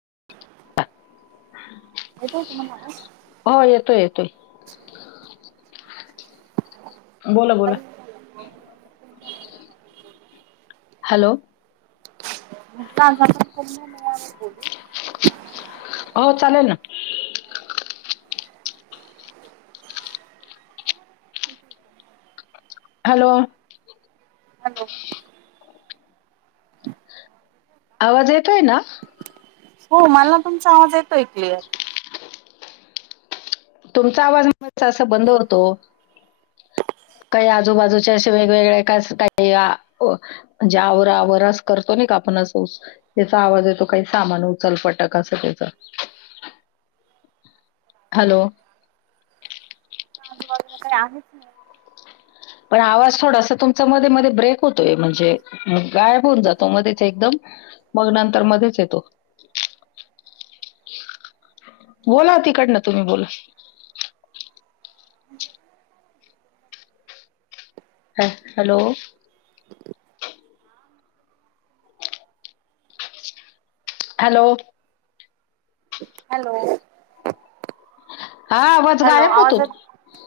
[unintelligible] येतोच म्हणा हो येतोय येतोय [unintelligible] अ बोला हॅलो [unintelligible] हो चालेल ना हॅलो हॅलो आवाज येतोय ना हो मला ना तुमचा आवाज येत [unintelligible] तुमचा आवाज मध्ये असा बंद होतो काही आजूबाजूचे अशे वेगवेगळे काय काही जे आवर आवर अस करतो ना का आपण अस ह्याचा आवाज येतो काही सामान उचल फटक असं काहीतर हॅलो [unintelligible] पण आवाज थोडासा तुमचा मध्ये मध्ये ब्रेक होतोय म्हणजे गायब होऊन जातो मध्येच एकदम मग नंतर मध्येच येतो बोला तिकडनं तुम्ही बोला ह हॅलो. हॅलो. हॅलो. हा वज हॅलो गाय प आवाज होतो. येत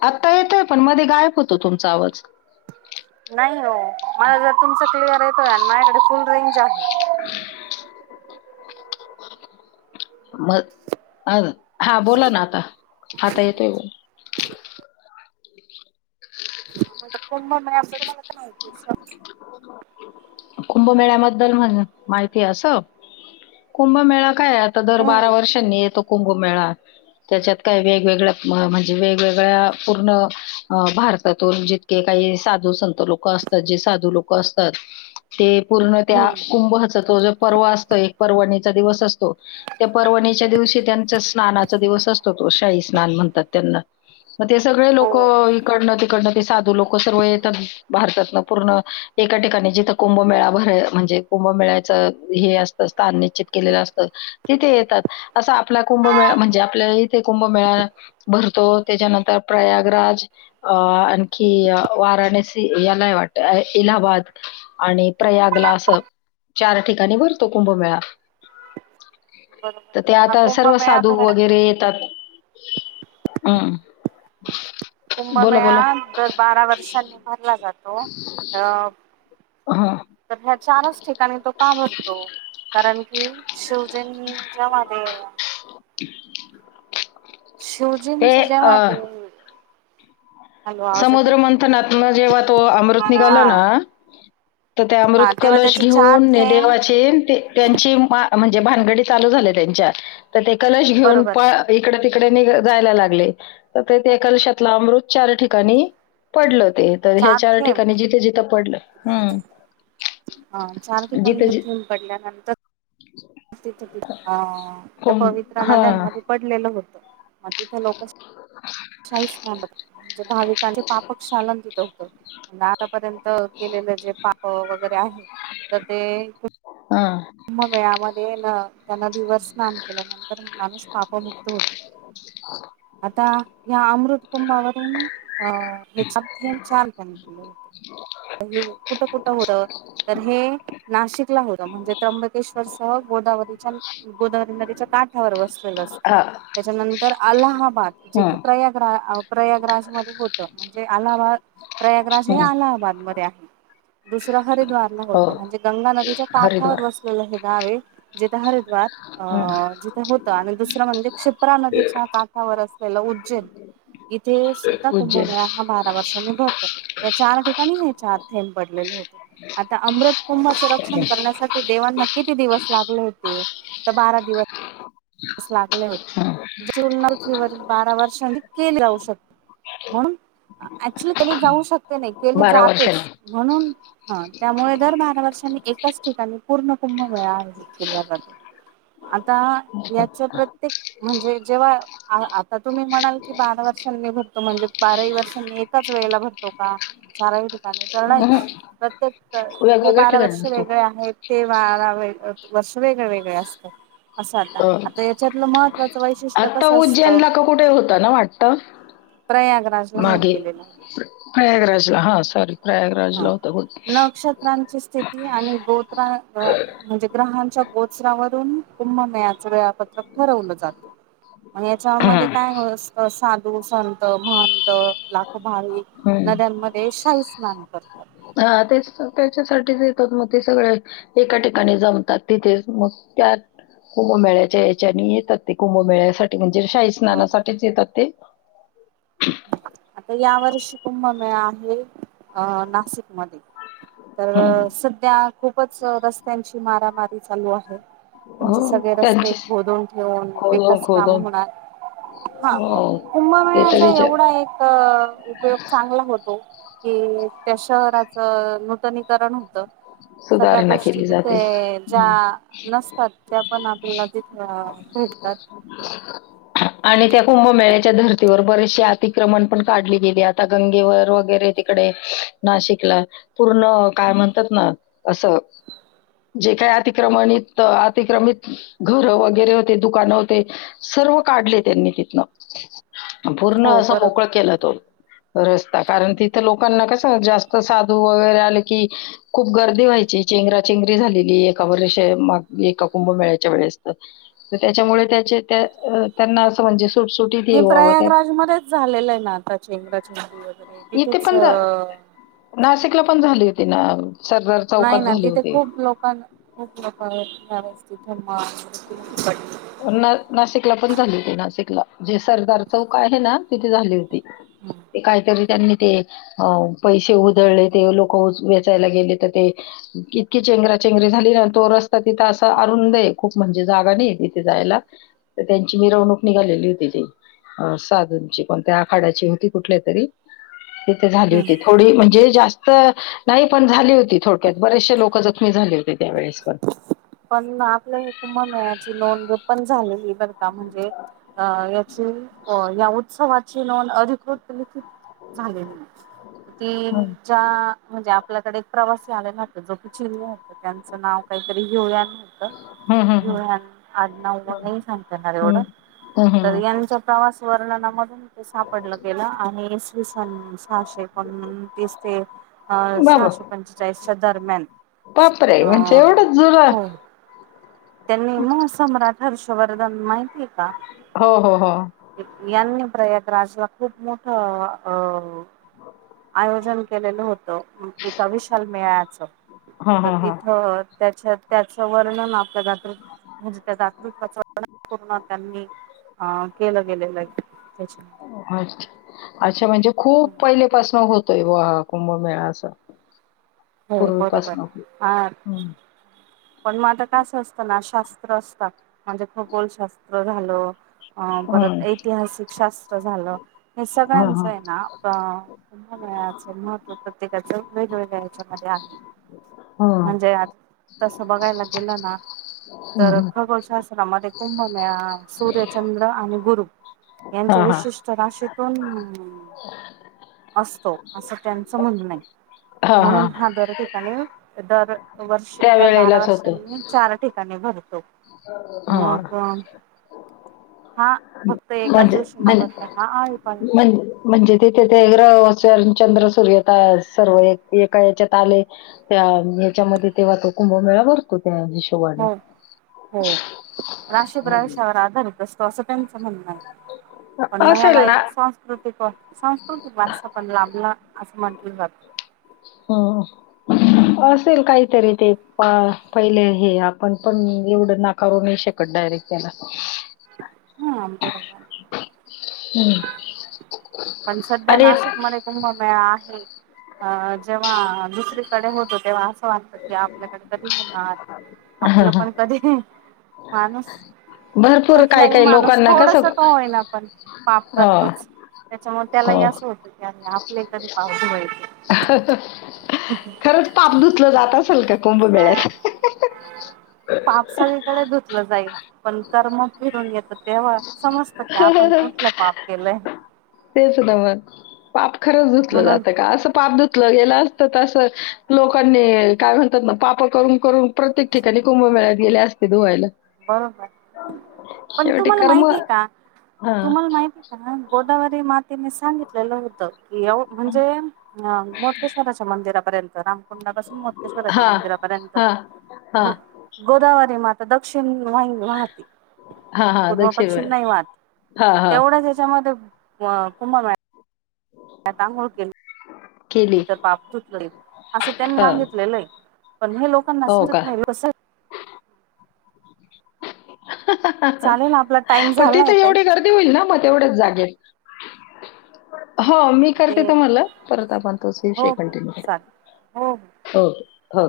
आता येतय. पण मध्ये गायब होतो तुमचा आवाज. नाही हो मला जर तुमच क्लिअर आहे. माझ्याकडे फुल रेंज आहे. मग अ हा बोला ना आता. आता येतोय ग. झ कुंभ मेळा [inaudible] कुंभमेळ्याबद्दल माहिती अस? कुंभमेळा. काय आता दर हम्म बारा वर्षांनी येतो. कुंभमेळा. त्याच्यात काही वेगवेगळ्या म्हणजे वेगवेगळ्या पूर्ण भारतातून जितके काही साधू संत लोक असतात जे साधू लोक. असतात ते पूर्ण त्या हम्म कुंभ. तो जो पर्वा असतो एक पर्वणीचा दिवस असतो त्या पर्वणीच्या दिवशी त्यांचा स्नानाचा दिवस असतो तो. शाही स्नान म्हणतात त्यांना. मग ते सगळे हो लोक इकडनं तिकडनं ते साधू लोक सर्व येतात भारतातन पूर्ण एका ठिकाणी जिथं कुंभमेळा भरय म्हणजे कुंभमेळ्याचं हे असतं स्थान निश्चित केलेलं असतं तिथे येतात. असं आपला कुंभमेळा म्हणजे आपल्या इथे कुंभमेळा भरतो त्याच्यानंतर प्रयागराज अ आणखी वाराणसी यालाय वाटत इलाहाबाद आणि प्रयागला असं चार ठिकाणी भरतो. तो कुंभमेळा, बरोबर. तर ते हा आता सर्व कुंभमेळा साधू भरण्या वगैरे येतात अं. कुंभमेळा दर बारा वर्षांनी भरला जातो. हो अ हं. तर ह्या चारच ठिकाणी तो का भरतो? कारण की शूजनच्या मध्ये ते शिवजींचं जेव्हा ते हॅलो आवाज येतोय का समुद्रमंथनातनं जेव्हा तो अमृत निघाला हा ना, तर ते हा अमृत तेव्हा कलश त्याचे चार घेऊन ना थेंब देवाचे त्यांची मा म्ह णजे भानगडी चालू झाल्या त्यांच्या. तर ते कलश घेऊन बरोबर प इकड तिक ड निघ जायला लागले, तर ते कलशातले अमृत चार ठि काणी पडलं. ते कलशा चार ठिकाणी जिथं जिथं पडलं हम्म. हा चार ठिकाणी जिथे म जि- थेंब पडल्यानंतर तिथ अं त्या कोण पवित्रा हा नद्यांमध्ये पडलेलं होतं. मग तिथं लोकं [unintelligible] म्हणजे भाविकांचे पापक शालन जिथं नादब पर्यंत केलेलं जे पाप वगैरे आहे, तर ते कूट हा म बया म ते ना त्या नदीवर स्नान केल्यानंतर, माणूस पापमुक्त होतो. आता या अमृत कुंबावरून अं हे चार थेंब छानपण केलं. हे कुठं कुठं होतं, तर हे नाशिकला होतं म्हणजे त्र्यंबकेश्वरसह गोदावरीच्या गोदावरी नदीच्या काठावर व कलाश, हा त्याच्यानंतर अलाहाबाद जे क हम्म प्रयागरा प्रयागराज मध्ये होतं, जे अलाहाबाद प्रयागराज हे हम्म. अलाहाबादमध्ये आहे. दुसरा हरिद्वारला हो होतं म्हणजे गंगा नदीच्या का वर हरिद्वार वसलेले हे गाव आहे जिित हरद्वार अ हम्म. जथ होत आणि दुसरं म्हणजे शिप्रा नदीच्या काठावर असत चलो उज्जैन ते सुद्धा उज्जैन कुंभमेळा हा बारा वर्षांनी भर या चार ठिकाणी हे चार थेंब पडलेले होते आता अमृ कुंभचें रक्षण करण्यासाठी तेव्हाना किती दिवस लागले होते तर बारा दिवस लागले हम्म. होते बारा वर्षां केले जाऊ शकते म्हणून ऍक्च्युली क जाऊ शकत नाही केले बारा जातेच वर्षांनी म्हणून हा त्यामुळे दर बारा वर्षांनी एकाच ठिकाणी पूर्ण कुंभमेळा आर्जित केला जातो आता याच प्रत्येक म्हणजे जेव्हा आता तुम्ही म्हणाल की बारा वर्षांनी भरतो म्हणजे बाराही वर्षांनीी एकाच वेळेला भरतो का चारवी हम्म. प्रत्ये वेगवेगळ्या बारा ठिकाणी वर्ष असतो वेगळे आहेत ते बार बा वर्ष वेगळे वेगळे असतात असं आता अ आता याच्यातलं महत्त्वाचं वैशिष्ट्य आता कसं असतं उज्जैनला का कुठे होत ना वाटत प्रयागराजला होऊन मागे गेलेलं. प्रयागराजला हा सॉरी प्रगराजला होता बहुतेक ची स्थिती आणि गोत्रा अ म्हणजे ग्रहांच्या गोच्रावरून कुंभमेळयाच फ- त ठरवलं जात याच्या मधे हम्म. काये ह स साग दु सहत म्हनत ला भावी नध्यान मधे शाही खू हवी नद् मॅम खर तर हा तेच त्याच्यासाठीच येतात मग ते सगळे एका ठिकाणी जमतात तिथेच मग त्यात कुंभमेळ्याच्या याच्यानी येतात ते कुंभमेळ्यासाठी म्हणज े शाही बर स्नानासाठीच येतात ते आता या वर्षी कुंभमेळा आहे अ नासिक मधे तर हम्म. सध्या खूपच रस्त्यांची मारामारी मी चालू आहे लू म्हणजे सगळे हो रस्ते त्यांची गोदून ठेवून खोदून विकस काम खोदून होणार हा हो कुंभमेळ त्याचा विचार एवढा एक क उपयोग चांगला होतो कि त्या शहराचं नूतनीकरण त सगळ्या सुधारणा गोष्टी केली तिथे जाते ज्या हम्म. नसतात त्या पण आपल्याला तिथ भेटतात, आणि त्या कुंभमेळ्याच्या धर्तीवर बरेचशे अतिक्रमण पण काढली गेली, आता गंगेवर वगैरे तिकडे नाशिकला पूर्ण काय म्हण. तथ न असं जे काय अतिक्रमणित अतिक्रमित घर वगैरे होते दुकानं होते सर्व काढले त्यांनी तिथन, पूर्ण हो असं बरोबर. मोकळं केलं तो, रस्ता कारण तिथं लोकांना कस जास्त साधू वगैरे आले की खूप गर्दी व्हायची चेंगरा चेंगरी झालेली एका वर्ष माग, एका कुंभ मेळायच्या वेळेसत तर त्याच्यामुळे त्याचे त्या त्यांना असं म्हणजे. सुटसुटीत हे येवावं त्या प्रयागराज मध्येच झालेलं ना आताच चेगरा चेगरी वैगरे इंग्रज इथे तिथेच पण अ, तिन अ नाही ना तिथे खूप लोकांन खूप लोकवरती आआहेत ववस्थित हु मा [inaudible] न नासिकला पण झाली होती, नासिकला जे सरदार चौक आहे ना तिथे झाली होती. हम्म. ते काहीतरी, त्यांनी ते अ पैसे उधळले ते लोक उ वेचायला गेले ते इतकी चेंगरा चेंगरीे झाली ना तो रस्ता तिथं असा अरुंद आहे खूप म्हणजे जागा नाही तिथ, तिथ जायला त त्यांची मिरवणूक निघालेली होती तीअ साधूंची कोनत्या आखाडा ची होती कुठल्यातरी तिथ झाली होती थोडी म्हणजे जास्त, नाही पण झाली होती थोडक्यात बरेचसशे लोक जखमी झाले होते त्यावेेळेस पण पण आपल्या इथे मम्याळ्याची नोंद पण झाली मी बदनाम म्हणजे अ याचीहो या उत्सव याची नोद अधिकृत व लिखित झाली ती हं. च्या [inaudible] आपल्याकडे एक प्रवास आलेला होत जो की चिरले होत त्यांचा नाव काहीतरी घेऊया होत हं, हं, घ हं. आ न हं, सांगता येणार एवढं हं. हं, हं, तर हं. यांच्या प्रवास, वर्ण न म ते सापडलं गेलं आणि तसां [unintelligible] सहाशे पणतीस ते अ बाबा! सहाशे पंचेचाळीसच्या दरम्यान बापरे! म्हणजे एवढंच अ जुनं. हो त्यांनी मग सम्रट, हर्ष वरधन माहिती आहेेत? का हो, हो, हो. यांनी, प्रयाग राजला खूप मोठ अ [unintelligible] यन केलेलं होत एका विशाल मेळ्याच हां, तर हां, हां. तिथं त्याच्यात त्याचं वर्णन त्या म्हणजे त्या दात पूर्ण त्यांनी अ केलं गेलेलं आहे त्याच्या अच्छा. अच्छा म्हणजे खूप पहिले पाास होतोय ब कुंभमेळा असं हो बरोबर पूर्वीपासून. ह हं, पण मग आता कस असतं नाश शास्त्र असतात म्हणजे खगोलशास्त्र ्र झालं अ परत हं. ऐतिहासिक शास्त्र झालं हे हां, सगळ्यांचं हां. आहे ना महत्व प्रत्येकाच वेगवेगळ आहे आहे हं. म्हणजे आज तसं बघायला गेलं ना हं, तर हं. खगोश ्रा कुंभण सूर्यचंद्र आणि गुरु यांचे हां, हां. विशिष्ट नाश असतो असं त्यांचं म्हणणं आहे हां, म्हणून हां. हा दर ते कावदार वर्ष दर बारा त्यावेळेलाच होतं. वर्षांनी चार ठिकाणी भर हो हा. हा. फक्त एकाच म्हणज दिवशी न म्हण भरता हा आळीपाळीने म्हण भरतो. म्हणजे. तिथे ते ग्रह चंद्र सूर्य सर्व एका याच्यात आले त्या याच्यामध्ये ते वातो कुंभमेळा भरतो. त्या हिशोबाने. हो हो राशी प्रवेशावर आधारित अस तं त्यांचं म्हणण पण मग असेल याला ना एक सांस्कृतिक सांस्कृतिक वारसा पण लाभला असं म्हटलं जात. हम्म असेल काहीतरी ते पहिले हे आपण पण एवढं नाकारू नाही शकत डायरेक्ट त्याला. हा बरोबर हम्म. पण सध्या आणि नाशिक मध्ये कुंभमेळा आहे. अ जेव्हा दुसरीकडे होतो तेव्हा वात की आपल्याकडे कधी होणार आपलं पण कधी माणूस भरपूर खूप काही लाही काही माणूस लोकांना थोडस कसं त होई ना आपण पाप ह करतोच त्याच्यामुळे त्यालाही हो. असं होतं की अ आपले कधी धुवायचं. खरंच पाप धुतलं जात असेल का कुंभमेळ्यात? पापसागळीकडे धुतलं जाईल. पण कर्म फिरून येतं तेव्हा समजत की आपण कुठलं पाप केलंय. तेच ना मग. पाप. खरच ुसलं म्हणून जातं का? अस पापधुतलं गेल असत त लोकांनी काय म्हणतात ना पाप करून करून प्रत्येक ठिकाणी कुंभमेळ्यात गेले असते धुवायला. बरोबर पण शेवटी तुम्हाला कर्म माहितीय का? हां. तुम्हाला माहिती का? केल्यावर ही मा तने सांगितलेलं होतं. व म्हणजे अ मोडकेश्वराच्या मंदिर. पर्यंत ना? ंडा पाासूनेश्राच्या हां. मंदिरापर्यंत हां. हां. गोदावरी मा सन वाईन वाहते. हां, हां. पूर्व दक्षिण पश्चिम नाही वाात. हां, हां. तेवढंच याच्यामध्ये वा कुंभमेळा. त्याता आंघोळ केली. केली. पापधुता येईल असे त्यांनी हां. सांगितलेलंय. पण हे लोकांना हो का? समजत नाही. कस चालेल आपला टाइम पण तिथं झालाय ताई. एवढी गर्दी होईल ना मग तेवढेच जागेल. हो मी करते ते तुम्हाला परत आपण तोच हो विषय हो कंटिन्यू चालेल हो हो. करू हो. हो.